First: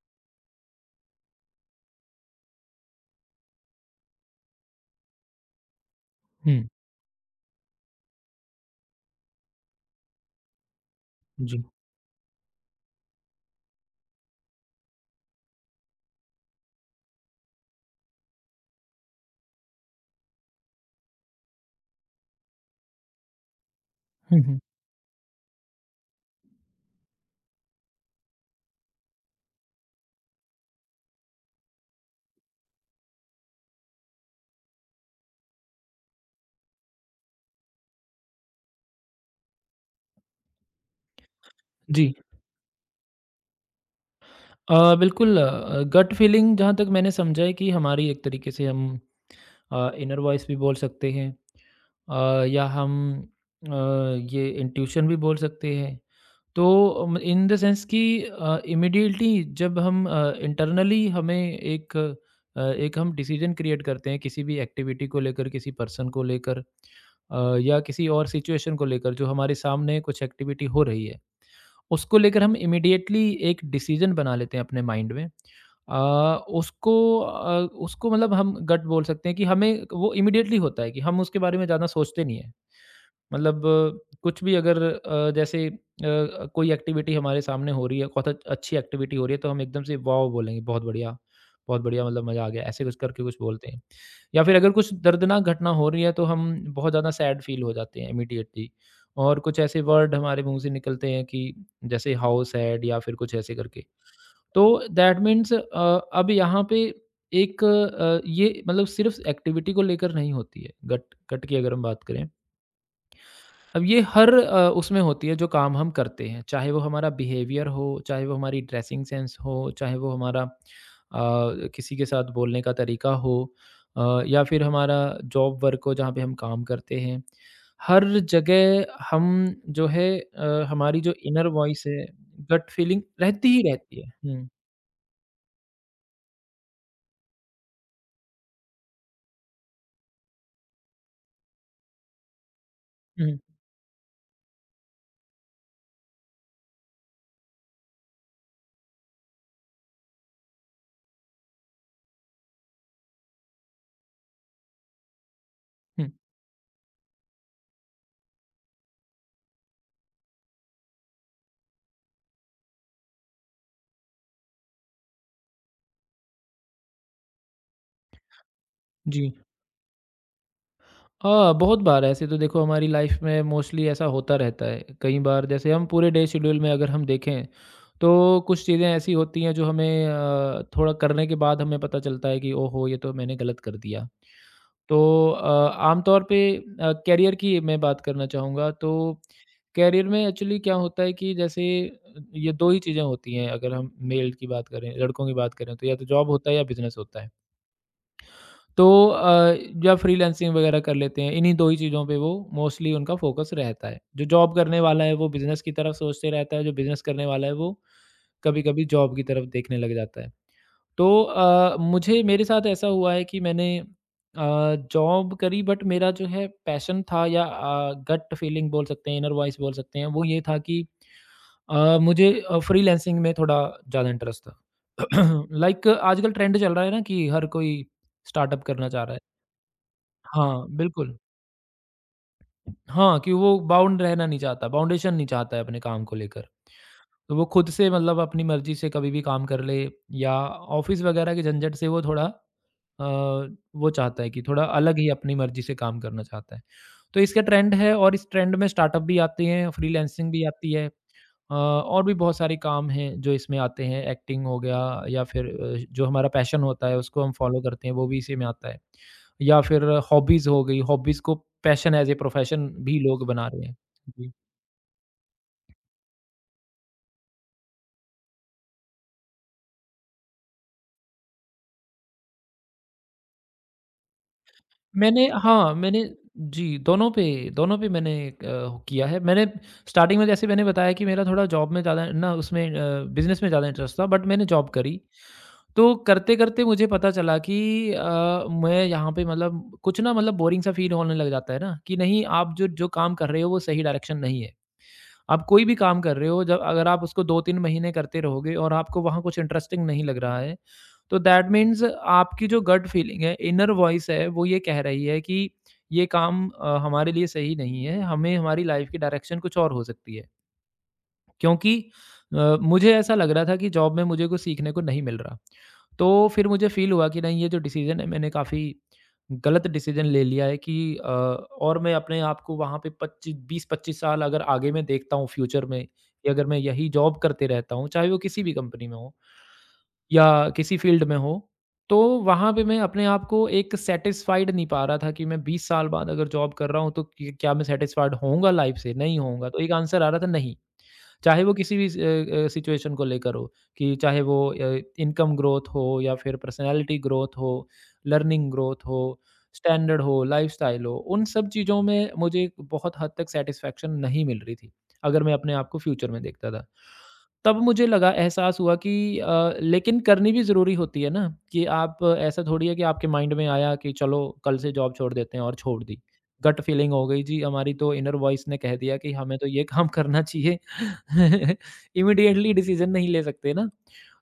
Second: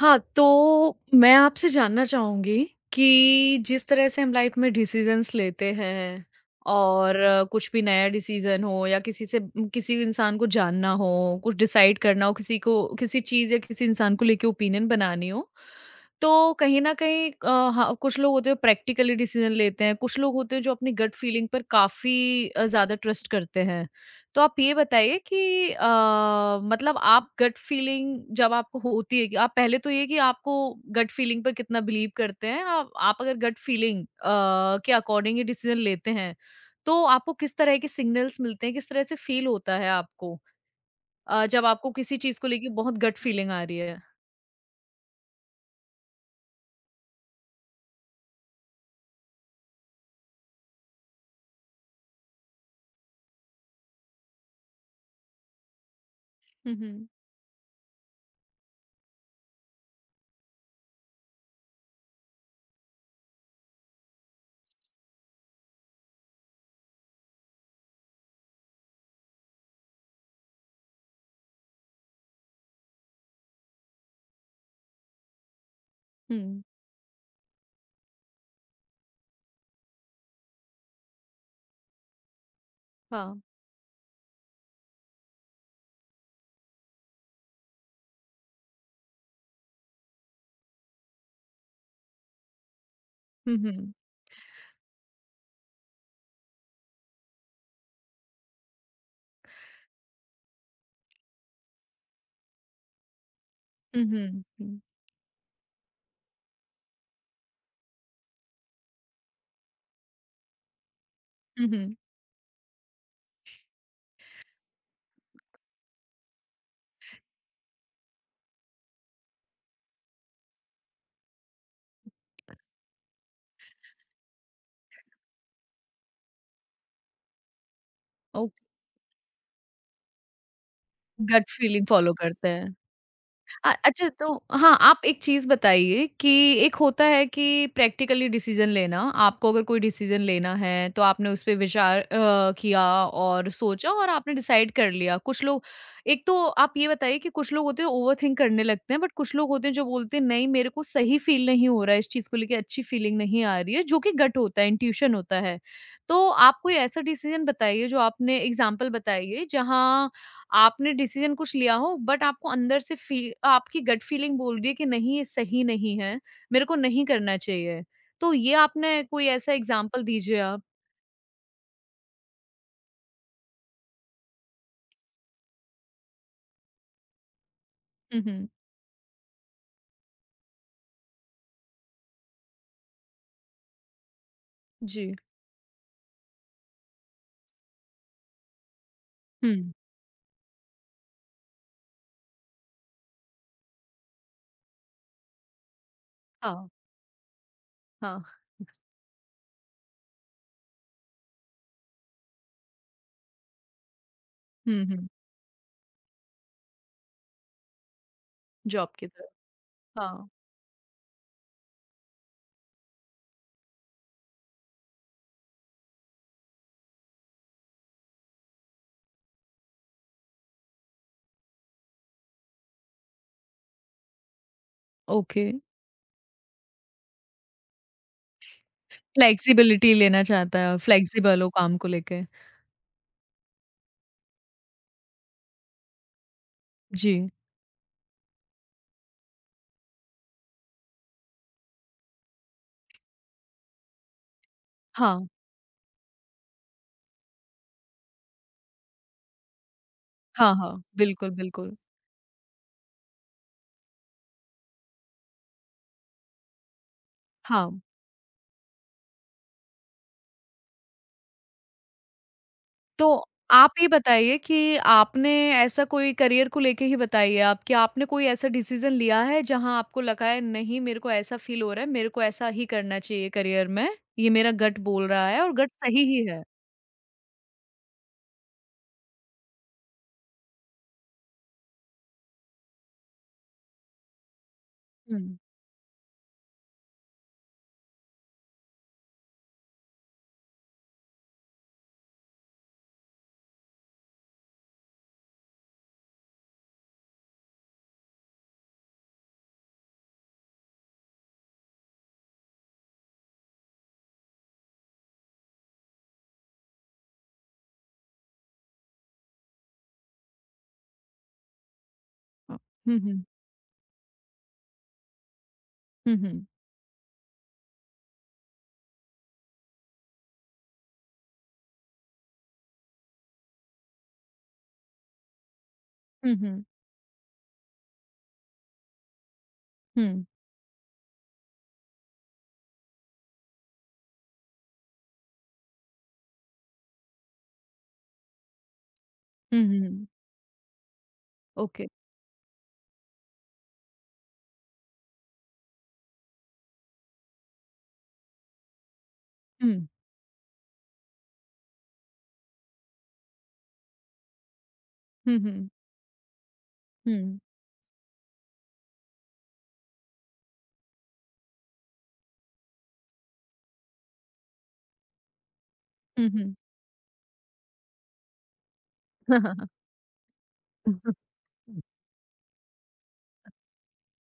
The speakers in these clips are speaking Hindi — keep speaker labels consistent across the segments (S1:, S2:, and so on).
S1: हाँ, तो मैं आपसे जानना चाहूँगी कि जिस तरह से हम लाइफ में डिसीज़न्स लेते हैं
S2: हुँ,
S1: और कुछ भी नया डिसीज़न हो या किसी से किसी इंसान को जानना हो, कुछ
S2: जी।
S1: डिसाइड करना हो, किसी को किसी चीज़ या किसी इंसान को लेके ओपिनियन बनानी हो, तो कहीं न कहीं हाँ, कुछ लोग होते हैं प्रैक्टिकली डिसीज़न लेते हैं, कुछ लोग होते हैं जो अपनी गट फीलिंग पर काफ़ी ज़्यादा ट्रस्ट करते हैं। तो
S2: हुँ,
S1: आप
S2: हुँ।
S1: ये बताइए कि मतलब आप गट फीलिंग जब आपको होती है कि आप पहले तो ये कि आपको गट फीलिंग पर कितना बिलीव करते हैं आप अगर गट फीलिंग के अकॉर्डिंग ये डिसीजन लेते हैं तो आपको किस तरह के सिग्नल्स मिलते हैं किस तरह से फील होता है आपको जब आपको
S2: जी।
S1: किसी चीज को लेके बहुत गट फीलिंग आ रही है।
S2: बिल्कुल गट फीलिंग जहाँ तक मैंने समझा है कि हमारी एक तरीके से हम इनर वॉइस भी बोल सकते हैं या हम अ, ये इंट्यूशन भी बोल सकते हैं। तो
S1: हम्म,
S2: इन द सेंस कि इमीडिएटली जब हम इंटरनली हमें एक हम डिसीजन क्रिएट करते हैं किसी भी एक्टिविटी को लेकर, किसी पर्सन को लेकर या किसी और सिचुएशन को लेकर जो हमारे सामने कुछ एक्टिविटी हो रही है। उसको लेकर हम इमीडिएटली एक डिसीजन बना लेते हैं अपने माइंड में,
S1: हम्म,
S2: उसको अ, उसको मतलब हम गट बोल सकते हैं कि हमें वो इमीडिएटली होता है कि हम उसके बारे में ज़्यादा सोचते नहीं है।
S1: हाँ,
S2: मतलब कुछ भी अगर जैसे कोई एक्टिविटी हमारे सामने हो रही है, बहुत अच अच्छी एक्टिविटी हो रही है, तो हम एकदम से वाओ बोलेंगे, बहुत बढ़िया मतलब मज़ा आ गया, ऐसे कुछ करके कुछ
S1: हम्म,
S2: बोलते हैं।
S1: हम्म,
S2: या फिर अगर कुछ दर्दनाक घटना हो रही है, तो हम बहुत ज़्यादा सैड फ़ील हो जाते हैं इमीडिएटली और कुछ ऐसे वर्ड हमारे मुँह से निकलते हैं कि जैसे हाउ सैड या फिर कुछ ऐसे करके।
S1: हम्म,
S2: तो दैट मीन्स, अब यहाँ पे एक, ये मतलब सिर्फ़ एक्टिविटी को लेकर नहीं होती है, गट गट की अगर हम
S1: हम्म,
S2: बात करें। अब ये हर उसमें होती है जो काम हम करते हैं, चाहे वो हमारा बिहेवियर हो, चाहे वो हमारी ड्रेसिंग सेंस हो, चाहे वो हमारा किसी के साथ बोलने का तरीका हो, या फिर हमारा जॉब वर्क हो जहाँ पे हम काम करते हैं। हर
S1: ओके,
S2: जगह हम जो है, हमारी जो इनर
S1: गट
S2: वॉइस
S1: फीलिंग
S2: है,
S1: फॉलो करते
S2: गट
S1: हैं।
S2: फीलिंग रहती ही रहती
S1: अच्छा
S2: है।
S1: तो
S2: हुँ,
S1: हाँ, आप एक चीज़ बताइए कि एक होता है कि प्रैक्टिकली डिसीज़न लेना, आपको अगर कोई डिसीज़न लेना है तो आपने उस पे विचार किया
S2: हुँ,
S1: और सोचा और आपने डिसाइड कर लिया। कुछ लोग एक तो आप ये बताइए कि कुछ लोग होते हैं ओवरथिंक करने लगते हैं बट कुछ लोग होते हैं जो बोलते हैं नहीं मेरे को सही फ़ील नहीं हो रहा है, इस चीज़ को लेके अच्छी फ़ीलिंग नहीं आ रही है, जो कि गट होता है, इंट्यूशन होता है।
S2: हुँ,
S1: तो आप कोई ऐसा डिसीज़न बताइए जो आपने एग्ज़ाम्पल बताइए जहाँ आपने डिसीजन कुछ लिया हो बट आपको अंदर से फी आपकी गट फीलिंग बोल रही है कि नहीं ये सही नहीं है, मेरे को नहीं करना चाहिए। तो ये आपने कोई
S2: जी।
S1: ऐसा एग्ज़ाम्पल दीजिए आप?
S2: हाँ, बहुत बार ऐसे तो देखो हमारी लाइफ में मोस्टली ऐसा होता रहता है। कई बार जैसे हम पूरे डे शेड्यूल में अगर हम देखें,
S1: हुँ,
S2: तो
S1: हुँ।
S2: कुछ चीज़ें ऐसी होती हैं जो हमें थोड़ा करने के बाद हमें पता चलता है कि ओहो! ये तो मैंने गलत कर दिया।
S1: जी।
S2: तो अ, आमतौर पे करियर की मैं बात करना चाहूँगा। तो
S1: हुँ।
S2: करियर में एक्चुअली क्या होता है कि जैसे ये 2 ही चीज़ें होती हैं। अगर हम मेल की बात करें, लड़कों की बात करें तो या तो जॉब होता है या
S1: हाँ,
S2: बिज़नेस होता है।
S1: हाँ।
S2: तो या फ्रीलांसिंग वगैरह कर लेते हैं। इन्हीं 2 ही चीज़ों पे वो मोस्टली उनका फ़ोकस रहता है। जो जॉब करने
S1: हुँ,
S2: वाला
S1: हुँ।
S2: है वो बिज़नेस की तरफ सोचते रहता है, जो बिज़नेस करने वाला है वो कभी-कभी
S1: जॉब की
S2: जॉब की
S1: तरफ।
S2: तरफ देखने लग जाता
S1: हाँ,
S2: है। तो मुझे मेरे साथ ऐसा हुआ है कि मैंने अ, जॉब करी, बट मेरा जो है पैशन था या गट फीलिंग बोल सकते हैं, इनर वॉइस बोल सकते हैं, वो ये था कि मुझे फ्रीलांसिंग में थोड़ा ज़्यादा इंटरेस्ट था।
S1: ओके।
S2: लाइक आजकल ट्रेंड चल रहा है ना, कि हर कोई स्टार्टअप करना चाह रहा है।
S1: फ्लेक्सिबिलिटी लेना चाहता
S2: हाँ,
S1: है,
S2: बिल्कुल।
S1: फ्लेक्सिबल हो काम को लेके।
S2: हाँ, कि वो बाउंड रहना नहीं चाहता, बाउंडेशन नहीं चाहता है अपने काम को लेकर।
S1: जी।
S2: तो वो खुद से मतलब अपनी मर्ज़ी से कभी भी काम कर ले, या ऑफ़िस वग़ैरह के झंझट से वो थोड़ा, वो चाहता है कि थोड़ा अलग ही
S1: हाँ।
S2: अपनी मर्ज़ी से काम करना चाहता है। तो इसका ट्रेंड है और इस ट्रेंड में स्टार्टअप भी आते हैं, फ्रीलांसिंग भी
S1: हाँ,
S2: आती
S1: हाँ।
S2: है,
S1: बिल्कुल, बिल्कुल।
S2: और भी बहुत सारे काम हैं जो इसमें आते हैं। एक्टिंग हो गया या फिर जो हमारा पैशन होता है उसको हम फ़ॉलो
S1: हाँ।
S2: करते हैं, वो भी इसी में आता है। या फिर हॉबीज़ हो गई, हॉबीज़ को पैशन एज़ ए प्रोफ़ेशन भी
S1: तो
S2: लोग बना रहे
S1: आप
S2: हैं।
S1: ये
S2: जी।
S1: बताइए कि आपने ऐसा कोई करियर को लेके ही बताइए आप कि आपने कोई ऐसा डिसीजन लिया है जहां आपको लगा है नहीं मेरे को ऐसा फील हो रहा है मेरे को ऐसा ही करना चाहिए करियर में ये मेरा गट बोल रहा
S2: मैंने,
S1: है और गट
S2: हाँ,
S1: सही
S2: मैंने,
S1: ही है।
S2: जी, दोनों पे मैंने किया है। मैंने स्टार्टिंग में जैसे मैंने बताया कि मेरा थोड़ा जॉब में ज़्यादा ना उसमें, बिज़नेस में ज़्यादा इंटरेस्ट था, बट मैंने जॉब करी।
S1: हम्म,
S2: तो करते-करते मुझे पता चला कि अ, मैं यहाँ पे मतलब कुछ ना मतलब बोरिंग सा फ़ील होने लग जाता है ना, कि नहीं आप जो जो काम कर रहे हो वो सही डायरेक्शन नहीं है। आप कोई भी काम कर रहे हो जब अगर आप उसको 2-3 महीने करते रहोगे और आपको वहाँ कुछ इंटरेस्टिंग नहीं लग रहा है, तो दैट मीन्स आपकी जो गट फीलिंग है, इनर वॉइस है, वो ये कह रही है कि ये काम हमारे लिए सही नहीं है, हमें हमारी लाइफ़ की डायरेक्शन कुछ और हो सकती है। क्योंकि
S1: अ,
S2: मुझे
S1: हम्म,
S2: ऐसा
S1: हम्म,
S2: लग रहा था कि जॉब में मुझे कुछ सीखने को नहीं मिल रहा।
S1: हम्म,
S2: तो
S1: हम्म,
S2: फिर मुझे फ़ील हुआ कि नहीं ये जो डिसीज़न है मैंने काफ़ी गलत डिसीज़न ले लिया है कि, और मैं अपने आप को वहाँ पे 25 20-25 साल अगर आगे मैं देखता हूँ फ्यूचर में कि अगर मैं
S1: हम्म,
S2: यही जॉब करते रहता हूँ, चाहे वो किसी भी कंपनी में हो
S1: हम्म,
S2: या किसी फ़ील्ड में हो, तो वहाँ पे मैं अपने आप को एक सैटिस्फाइड नहीं पा रहा था कि मैं 20 साल बाद अगर जॉब कर रहा हूँ तो कि क्या मैं सैटिस्फाइड होऊँगा लाइफ़ से? नहीं होऊँगा। तो
S1: हम्म,
S2: एक आंसर आ रहा था, नहीं। चाहे वो किसी
S1: ओके,
S2: भी सिचुएशन को लेकर हो, कि चाहे वो इनकम ग्रोथ हो या फिर पर्सनालिटी ग्रोथ हो, लर्निंग ग्रोथ हो,
S1: हम्म,
S2: स्टैंडर्ड हो, लाइफस्टाइल हो, उन सब चीज़ों में मुझे बहुत हद तक सेटिस्फेक्शन नहीं मिल रही थी अगर मैं
S1: हम्म,
S2: अपने
S1: हम्म,
S2: आप को फ्यूचर में देखता था। तब मुझे लगा, एहसास हुआ कि लेकिन करनी भी ज़रूरी होती है ना, कि आप ऐसा थोड़ी है कि आपके माइंड में आया कि चलो कल से जॉब छोड़ देते हैं और छोड़ दी।
S1: हम्म,
S2: गट फीलिंग हो गई जी हमारी, तो इनर वॉइस ने कह दिया कि हमें तो ये
S1: हम्म,
S2: काम करना चाहिए।
S1: हम्म,
S2: इमीडिएटली डिसीजन नहीं ले सकते ना।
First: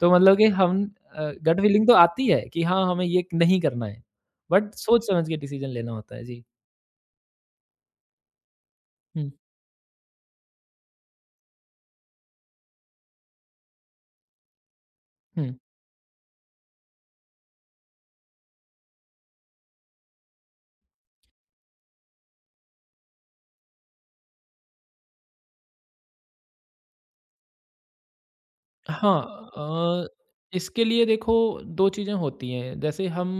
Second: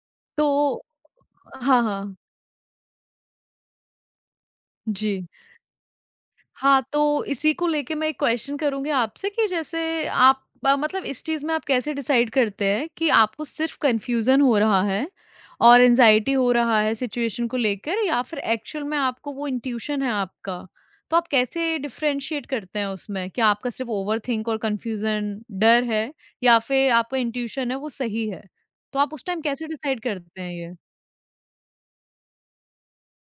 S2: तो मतलब कि
S1: तो
S2: हम, गट
S1: हाँ,
S2: फीलिंग तो
S1: हाँ,
S2: आती है कि हाँ, हमें ये नहीं करना है। बट सोच
S1: जी,
S2: समझ के डिसीजन लेना होता है। जी।
S1: हाँ, तो इसी को लेके मैं एक क्वेश्चन करूँगी आपसे
S2: हुँ,
S1: कि जैसे आप मतलब इस चीज़ में आप कैसे डिसाइड करते हैं कि आपको सिर्फ़ कन्फ्यूज़न हो रहा है
S2: हुँ।
S1: और एंग्ज़ायटी हो रहा है सिचुएशन को लेकर या फिर एक्चुअल में आपको वो इंट्यूशन है आपका? तो आप कैसे डिफ़रेंशिएट करते हैं उसमें कि आपका सिर्फ़ ओवरथिंक और कन्फ्यूज़न डर है या फिर आपका इंट्यूशन है वो सही है? तो आप
S2: हाँ,
S1: उस टाइम कैसे डिसाइड
S2: अ,
S1: करते हैं ये?
S2: इसके लिए देखो 2 चीज़ें होती हैं। जैसे हम,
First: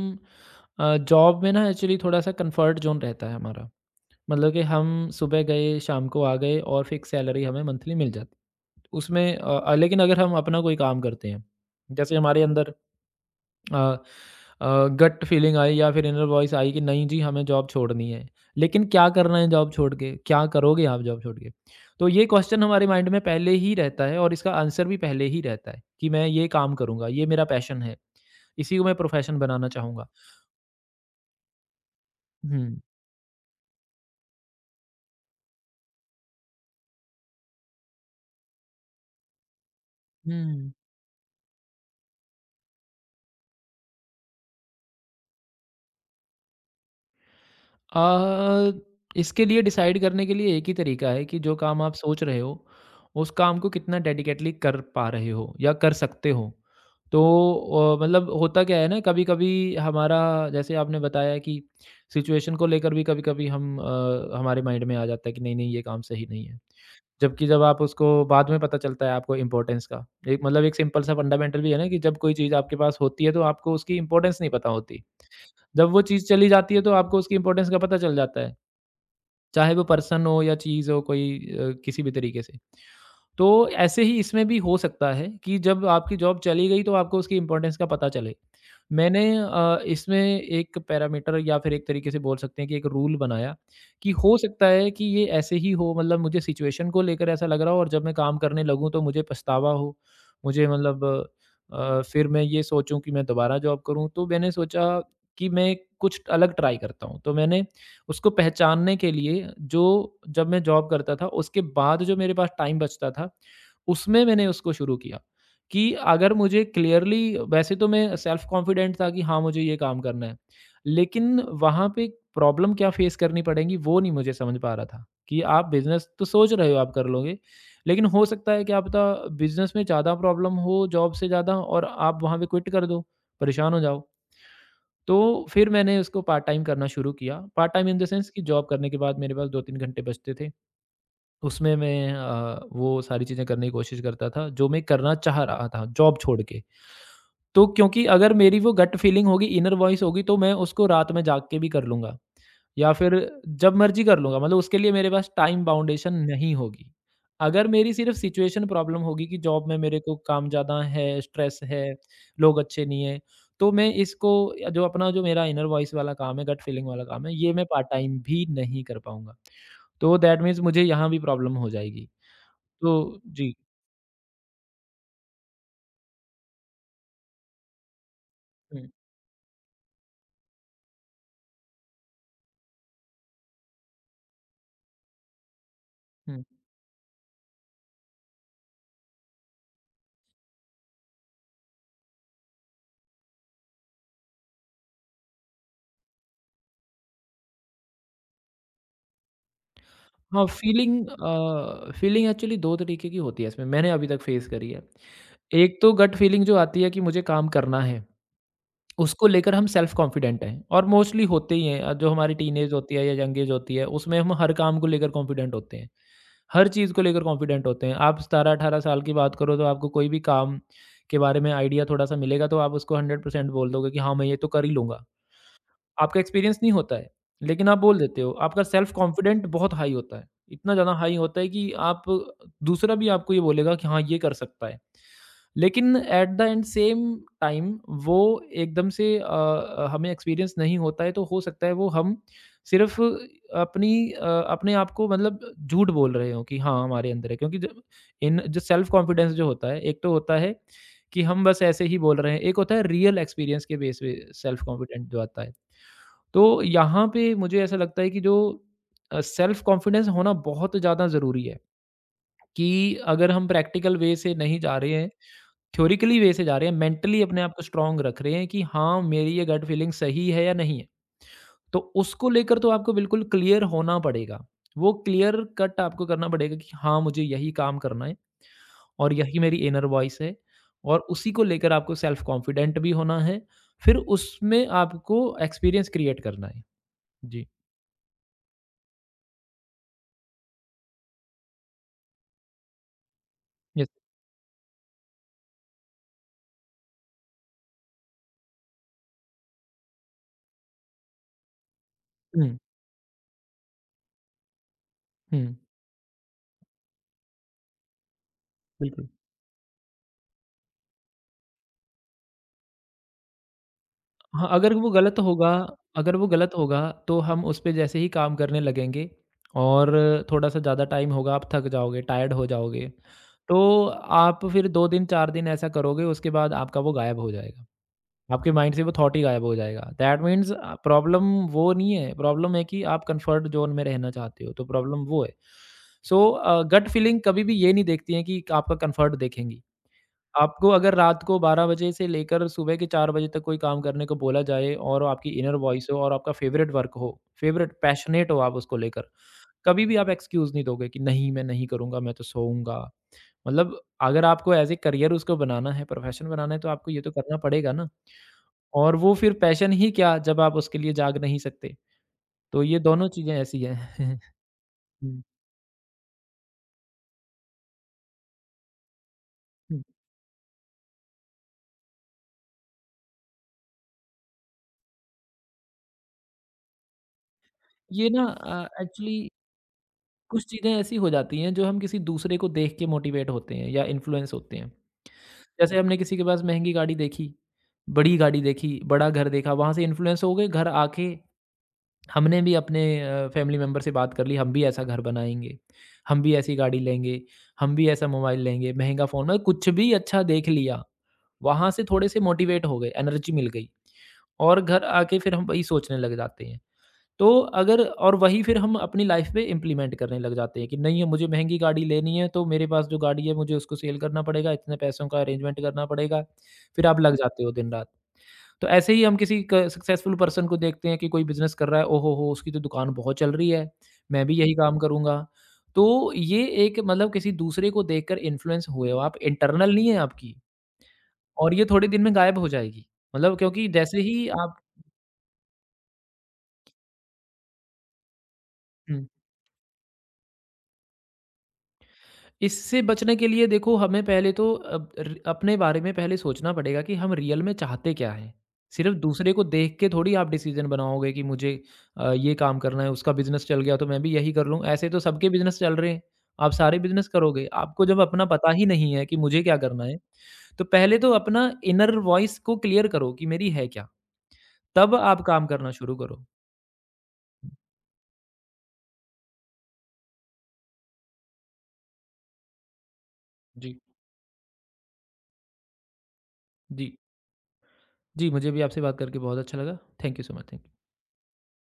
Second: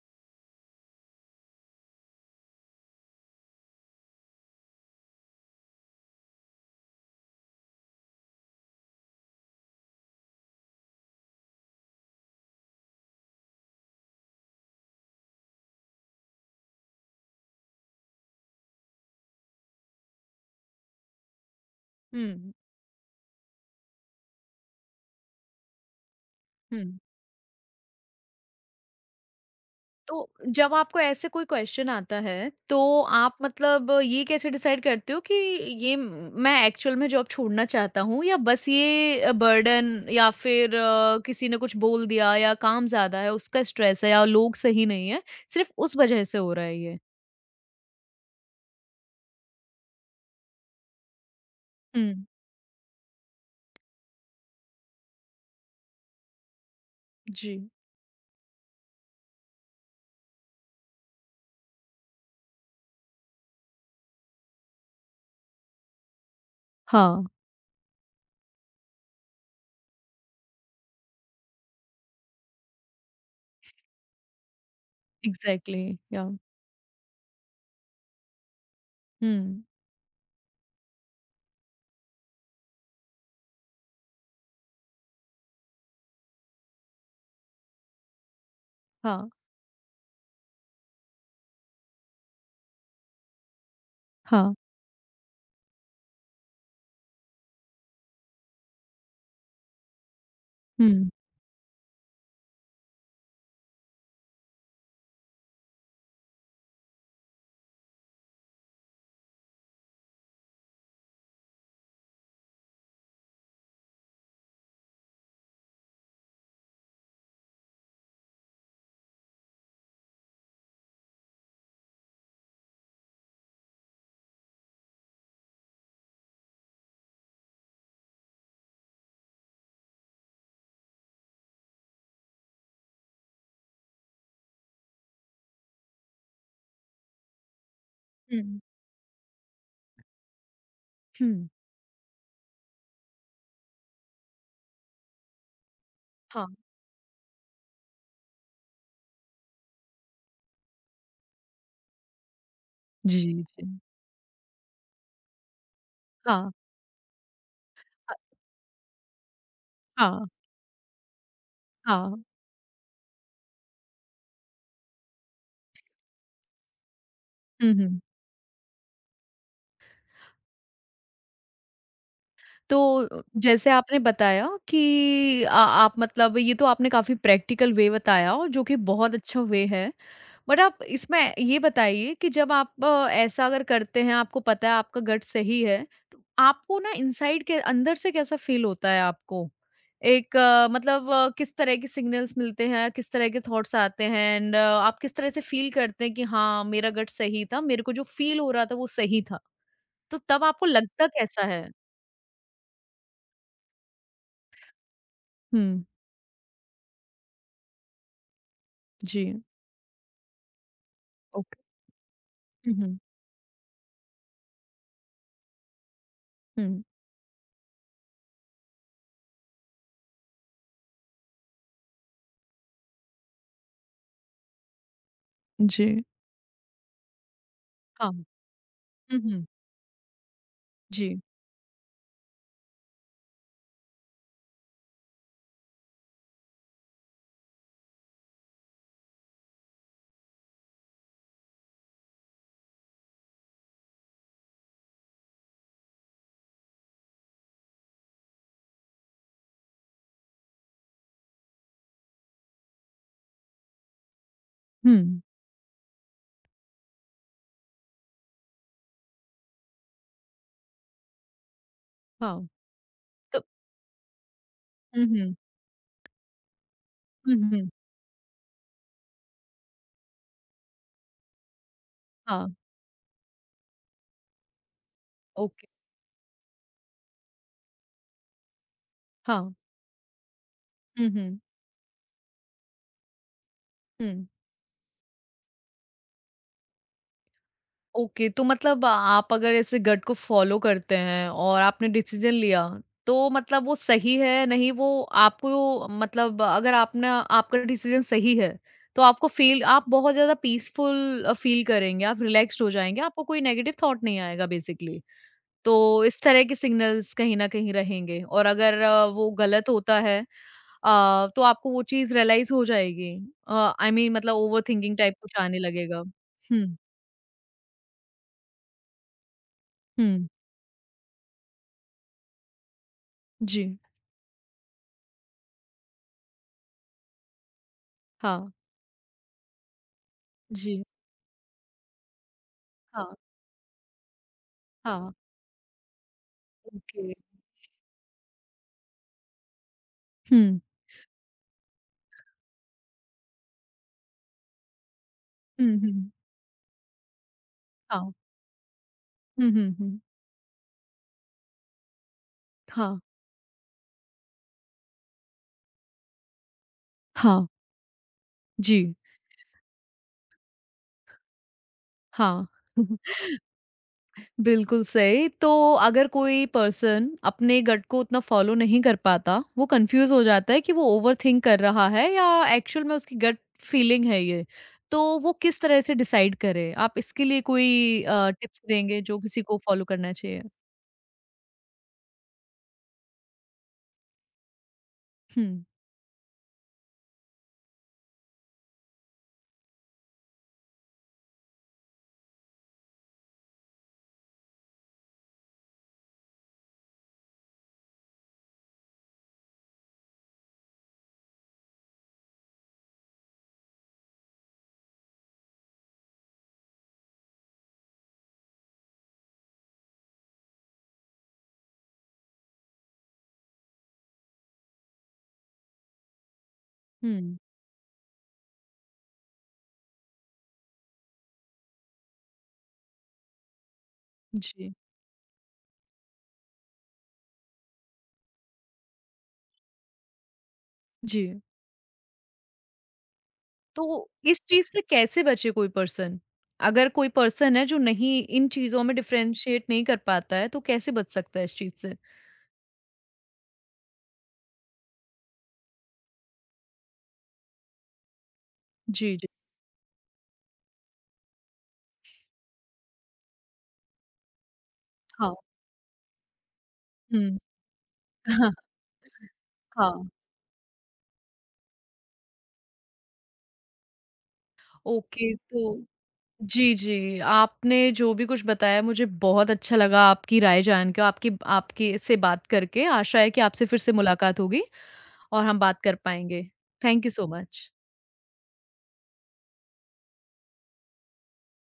S2: जॉब में ना एक्चुअली थोड़ा-सा कम्फर्ट ज़ोन रहता है हमारा। मतलब कि हम सुबह गए, शाम को आ गए और फिक्स सैलरी हमें मंथली मिल जाती। उसमें, लेकिन अगर हम अपना कोई काम करते हैं, जैसे हमारे अंदर गट फीलिंग आई या फिर इनर वॉइस आई कि नहीं जी हमें जॉब छोड़नी है, लेकिन क्या करना है जॉब छोड़ के, क्या करोगे आप जॉब छोड़ के? तो ये
S1: हुँ,
S2: क्वेश्चन हमारे माइंड में पहले ही रहता है और इसका आंसर भी पहले ही रहता है कि मैं ये काम
S1: हुँ।
S2: करूंगा, ये मेरा पैशन है, इसी को मैं प्रोफेशन बनाना चाहूंगा।
S1: तो जब आपको ऐसे कोई क्वेश्चन आता है तो
S2: हम्म,
S1: आप मतलब ये कैसे डिसाइड करते हो कि ये मैं एक्चुअल में जॉब छोड़ना चाहता हूँ या बस ये बर्डन या
S2: हम्म।
S1: फिर किसी ने कुछ बोल दिया या काम ज्यादा है उसका स्ट्रेस है या लोग सही नहीं है सिर्फ उस वजह से हो रहा है ये।
S2: अ, इसके लिए डिसाइड करने के लिए एक ही तरीका है कि जो काम आप सोच
S1: हम्म,
S2: रहे हो, उस काम को कितना डेडिकेटली कर पा रहे हो या कर सकते हो। तो
S1: जी,
S2: मतलब होता क्या है ना, कभी-कभी हमारा, जैसे आपने बताया कि सिचुएशन को लेकर भी कभी-कभी हम, हमारे माइंड में आ जाता है कि नहीं, नहीं ये काम सही नहीं है।
S1: हाँ,
S2: जबकि जब आप उसको बाद में पता चलता है आपको इम्पोर्टेंस का। एक मतलब एक सिंपल सा फंडामेंटल भी है ना कि जब कोई चीज़ आपके पास होती है तो आपको उसकी इम्पोर्टेंस नहीं पता होती।
S1: एग्जैक्टली,
S2: जब वो चीज़
S1: या,
S2: चली जाती है तो आपको उसकी इम्पोर्टेंस का पता चल जाता है,
S1: हम्म,
S2: चाहे वो पर्सन हो या चीज़ हो कोई किसी भी तरीके से। तो ऐसे ही इसमें भी हो सकता है कि जब आपकी जॉब चली गई तो आपको उसकी इम्पोर्टेंस का पता चले। मैंने
S1: हाँ,
S2: इसमें एक पैरामीटर या फिर एक तरीके से बोल सकते हैं कि एक रूल बनाया कि हो
S1: हाँ,
S2: सकता है कि ये ऐसे ही हो, मतलब मुझे सिचुएशन को लेकर ऐसा लग रहा हो और जब मैं काम करने लगूँ तो मुझे पछतावा हो। मुझे मतलब
S1: हम्म,
S2: फिर मैं ये सोचूँ कि मैं दोबारा जॉब करूँ। तो मैंने सोचा कि मैं कुछ अलग ट्राई करता हूँ। तो मैंने उसको पहचानने के लिए जो, जब मैं जॉब करता था, उसके बाद जो मेरे पास टाइम बचता था, उसमें मैंने उसको शुरू किया कि अगर मुझे क्लियरली, वैसे तो मैं सेल्फ कॉन्फिडेंट था कि हाँ, मुझे ये काम करना है। लेकिन वहाँ पे प्रॉब्लम क्या फेस करनी पड़ेगी, वो नहीं मुझे समझ पा रहा था कि आप बिज़नेस तो सोच रहे हो आप कर लोगे, लेकिन हो सकता है, क्या पता बिज़नेस में ज़्यादा प्रॉब्लम हो जॉब से ज़्यादा और आप वहाँ पे क्विट कर दो, परेशान हो जाओ। तो फिर मैंने उसको पार्ट टाइम करना शुरू किया। Part time in the sense कि
S1: हम्म,
S2: जॉब करने के बाद मेरे पास 2-3 घंटे बचते थे।
S1: हम्म,
S2: उसमें मैं, वो सारी चीज़ें करने की कोशिश करता था, जो मैं करना चाह रहा था जॉब छोड़
S1: हाँ,
S2: के। तो क्योंकि अगर मेरी वो गट फीलिंग होगी, इनर वॉइस होगी तो मैं उसको रात में जाग के भी कर लूँगा या फिर
S1: जी, जी,
S2: जब मर्ज़ी कर लूँगा, मतलब उसके लिए मेरे पास टाइम बाउंडेशन
S1: हाँ,
S2: नहीं होगी। अगर मेरी सिर्फ़ सिचुएशन प्रॉब्लम होगी कि जॉब में मेरे को
S1: हाँ,
S2: काम ज़्यादा है, स्ट्रेस है,
S1: हाँ,
S2: लोग अच्छे नहीं हैं, तो मैं इसको जो अपना जो मेरा इनर वॉइस वाला काम है, गट फीलिंग वाला काम है, ये मैं
S1: हम्म,
S2: पार्ट
S1: हम्म।
S2: टाइम भी नहीं कर पाऊँगा। तो दैट मीन्स मुझे यहाँ भी प्रॉब्लम हो जाएगी।
S1: तो
S2: तो जी।
S1: जैसे आपने बताया कि आप मतलब ये तो आपने काफी प्रैक्टिकल वे बताया और जो कि
S2: हुँ,
S1: बहुत अच्छा वे है बट आप इसमें ये बताइए कि जब आप ऐसा अगर करते हैं आपको पता है आपका गट सही है तो
S2: हुँ।
S1: आपको ना इनसाइड के अंदर से कैसा फील होता है आपको एक मतलब किस तरह के सिग्नल्स मिलते हैं किस तरह के थॉट्स आते हैं एंड आप किस तरह से फील करते हैं कि हाँ मेरा गट सही था मेरे को जो फील हो रहा था वो सही था तो तब
S2: हाँ,
S1: आपको
S2: फीलिंग
S1: लगता कैसा है।
S2: फीलिंग एक्चुअली 2 तरीके की होती है इसमें, मैंने अभी तक फेस करी है। एक
S1: हम्म,
S2: तो गट फीलिंग जो आती है कि मुझे काम करना है, उसको
S1: जी,
S2: लेकर हम सेल्फ कॉन्फिडेंट हैं और मोस्टली होते
S1: ओके।
S2: ही हैं। जो हमारी टीनेज
S1: हुँ,
S2: होती
S1: हुँ,
S2: है या यंग एज होती है, उसमें हम हर काम को लेकर कॉन्फिडेंट होते हैं, हर
S1: हुँ।
S2: चीज़ को लेकर कॉन्फिडेंट होते हैं। आप 17-18 साल की बात करो तो आपको कोई भी काम के बारे में आइडिया थोड़ा-सा मिलेगा, तो आप उसको 100% बोल दोगे कि हाँ, मैं ये तो कर ही लूँगा।
S1: जी।
S2: आपका एक्सपीरियंस नहीं होता है, लेकिन आप बोल
S1: हाँ।
S2: देते हो। आपका सेल्फ
S1: हुँ, हुँ।
S2: कॉन्फिडेंट बहुत हाई होता है। इतना ज़्यादा हाई
S1: जी।
S2: होता है कि आप दूसरा भी आपको ये बोलेगा कि हाँ, ये कर सकता है। लेकिन at the end same time वो एकदम से हमें एक्सपीरियंस नहीं होता है, तो हो सकता है वो हम सिर्फ़ अपनी अपने आप को मतलब झूठ बोल रहे हों कि हाँ, हमारे अंदर है। क्योंकि जब इन जो सेल्फ कॉन्फिडेंस जो होता है, एक तो होता है कि हम बस ऐसे ही बोल रहे हैं, एक होता है रियल एक्सपीरियंस के बेस पे सेल्फ कॉन्फिडेंट जो
S1: हुँ।
S2: आता है। तो यहाँ पे मुझे ऐसा लगता है कि जो सेल्फ कॉन्फिडेंस होना बहुत ज़्यादा ज़रूरी है
S1: हाँ।
S2: कि अगर
S1: तो
S2: हम प्रैक्टिकल वे से नहीं जा रहे
S1: हुँ,
S2: हैं,
S1: हुँ।
S2: थ्योरिकली वे से जा रहे हैं, मेंटली
S1: हुँ,
S2: अपने आप को
S1: हुँ।
S2: स्ट्रॉन्ग रख रहे हैं कि हाँ, मेरी ये गट फीलिंग सही है या नहीं है। तो उसको
S1: हाँ,
S2: लेकर तो आपको बिल्कुल क्लियर होना पड़ेगा। वो क्लियर
S1: ओके।
S2: कट आपको करना पड़ेगा कि हाँ, मुझे यही काम करना है और यही
S1: हाँ।
S2: मेरी इनर वॉइस है और
S1: हुँ,
S2: उसी
S1: हुँ।
S2: को लेकर आपको सेल्फ कॉन्फिडेंट भी होना है। फिर
S1: हुँ।
S2: उसमें आपको एक्सपीरियंस क्रिएट करना है। जी।
S1: ओके, तो मतलब आप अगर ऐसे गट को फ़ॉलो करते हैं और आपने डिसीज़न लिया, तो मतलब वो सही है, नहीं वो आपको मतलब अगर आपने आपका डिसीज़न सही है, तो आपको फ़ील आप बहुत ज़्यादा पीसफुल फ़ील करेंगे, आप
S2: यस।
S1: रिलैक्स्ड हो जाएँगे, आपको कोई नेगेटिव थॉट नहीं आएगा बेसिकली।
S2: हुँ,
S1: तो इस तरह के सिग्नल्स कहीं न कहीं रहेंगे और अगर
S2: बिल्कुल।
S1: वो गलत होता है तो आपको वो चीज़ रियलाइज़ हो जाएगी। अ, आई मीन मतलब
S2: हाँ,
S1: ओवरथिंकिंग टाइप कुछ आने लगेगा।
S2: अगर वो गलत
S1: हुँ,
S2: होगा, तो हम उस पे जैसे ही काम करने लगेंगे और
S1: हुँ,
S2: थोड़ा-सा ज़्यादा टाइम होगा, आप थक जाओगे, टायर्ड हो जाओगे। तो
S1: जी,
S2: आप फिर 2 दिन, 4 दिन ऐसा करोगे, उसके बाद आपका वो गायब हो जाएगा।
S1: हाँ,
S2: आपके माइंड से वो थॉट ही गायब हो जाएगा। दैट मीन्स
S1: जी,
S2: प्रॉब्लम वो नहीं है, प्रॉब्लम है कि आप
S1: हाँ,
S2: कम्फर्ट ज़ोन में रहना चाहते हो, तो प्रॉब्लम
S1: हाँ,
S2: वो है। सो गट
S1: ओके।
S2: फीलिंग कभी भी ये नहीं देखती है कि आपका कम्फर्ट देखेंगी।
S1: हुँ,
S2: आपको अगर रात को 12 बजे से लेकर सुबह के 4 बजे तक कोई काम करने को बोला जाए और वो आपकी इनर
S1: हुँ,
S2: वॉइस हो
S1: हुँ,
S2: और आपका फेवरेट वर्क हो, फेवरेट
S1: हाँ,
S2: पैशनेट हो आप उसको लेकर,
S1: हुँ, हुँ,
S2: कभी भी
S1: हुँ,
S2: आप एक्सक्यूज़ नहीं दोगे कि नहीं मैं नहीं करूँगा, मैं तो सोऊँगा।
S1: हाँ,
S2: मतलब अगर आपको एज़ ए करियर उसको बनाना है, प्रोफेशन बनाना है तो आपको ये तो करना
S1: हाँ,
S2: पड़ेगा ना।
S1: जी,
S2: और वो फिर पैशन ही क्या जब आप उसके लिए जाग नहीं सकते।
S1: हाँ।
S2: तो ये दोनों चीज़ें ऐसी हैं।
S1: बिल्कुल
S2: हुँ,
S1: सही। तो अगर कोई पर्सन अपने गट को उतना फॉलो नहीं कर पाता, वो
S2: हुँ।
S1: कंफ्यूज़ हो जाता है कि वो ओवरथिंक कर रहा है या एक्चुअल में उसकी गट फीलिंग है ये। तो वो किस तरह से डिसाइड करे? आप इसके लिए कोई टिप्स देंगे
S2: एक्चुअली
S1: जो किसी को फॉलो करना चाहिए?
S2: कुछ चीज़ें ऐसी हो जाती हैं जो हम किसी दूसरे को देख के मोटिवेट होते हैं या इन्फ्लुएंस होते हैं।
S1: हुँ,
S2: जैसे हमने किसी के पास महँगी गाड़ी देखी, बड़ी गाड़ी देखी, बड़ा घर देखा, वहाँ से इन्फ्लुएंस हो गए, घर आके हमने भी अपने फैमिली मेंबर से बात कर ली, हम भी ऐसा घर बनाएँगे, हम भी ऐसी गाड़ी लेंगे, हम भी ऐसा मोबाइल लेंगे, महँगा फ़ोन मतलब कुछ भी अच्छा देख लिया, वहाँ से थोड़े से मोटिवेट हो गए, एनर्जी मिल गई और घर आके फिर हम वही सोचने लग जाते हैं। तो अगर और वही फिर हम अपनी लाइफ में इम्प्लीमेंट करने लग जाते हैं कि नहीं है मुझे महंगी गाड़ी लेनी है तो मेरे पास जो गाड़ी है मुझे उसको सेल करना पड़ेगा इतने पैसों का अरेंजमेंट करना पड़ेगा फिर आप लग
S1: हुँ।
S2: जाते हो दिन रात। तो ऐसे ही हम किसी सक्सेसफुल पर्सन को देखते हैं कि कोई बिजनेस कर रहा है, ओहो हो उसकी तो दुकान बहुत चल रही है, मैं भी यही
S1: जी,
S2: काम करूंगा। तो ये एक मतलब किसी दूसरे को देखकर इन्फ्लुएंस हुए हो आप, इंटरनल नहीं है आपकी।
S1: जी।
S2: और ये थोड़े दिन में गायब हो जाएगी, मतलब क्योंकि जैसे
S1: तो
S2: ही
S1: इस
S2: आप
S1: चीज़ से कैसे बचे कोई पर्सन? अगर कोई पर्सन है जो नहीं इन चीज़ों में डिफरेंशिएट नहीं कर पाता है, तो कैसे बच सकता है इस चीज़ से?
S2: इससे बचने के लिए देखो हमें पहले तो अब अपने बारे में पहले सोचना पड़ेगा कि हम रियल में चाहते क्या हैं। सिर्फ
S1: जी, जी।
S2: दूसरे को देख के थोड़ी आप डिसीजन बनाओगे कि मुझे ये काम करना है उसका बिजनेस चल गया तो मैं भी यही कर लूँ। ऐसे तो सबके
S1: हाँ।
S2: बिजनेस चल रहे हैं। आप सारे बिजनेस
S1: हुँ।
S2: करोगे, आपको जब अपना पता
S1: हाँ,
S2: ही नहीं है कि मुझे क्या करना है।
S1: हाँ।
S2: तो पहले तो अपना इनर वॉइस को क्लियर करो कि मेरी है क्या, तब आप
S1: ओके
S2: काम करना
S1: तो
S2: शुरू करो।
S1: जी, जी। आपने जो भी कुछ बताया मुझे बहुत अच्छा लगा आपकी राय जान के और आपकी आपकी से बात करके। आशा है कि आपसे
S2: जी।
S1: फिर से मुलाकात होगी और हम बात कर पाएँगे।
S2: जी।
S1: Thank you so much.
S2: जी, मुझे भी आपसे बात करके बहुत अच्छा लगा। Thank you so much.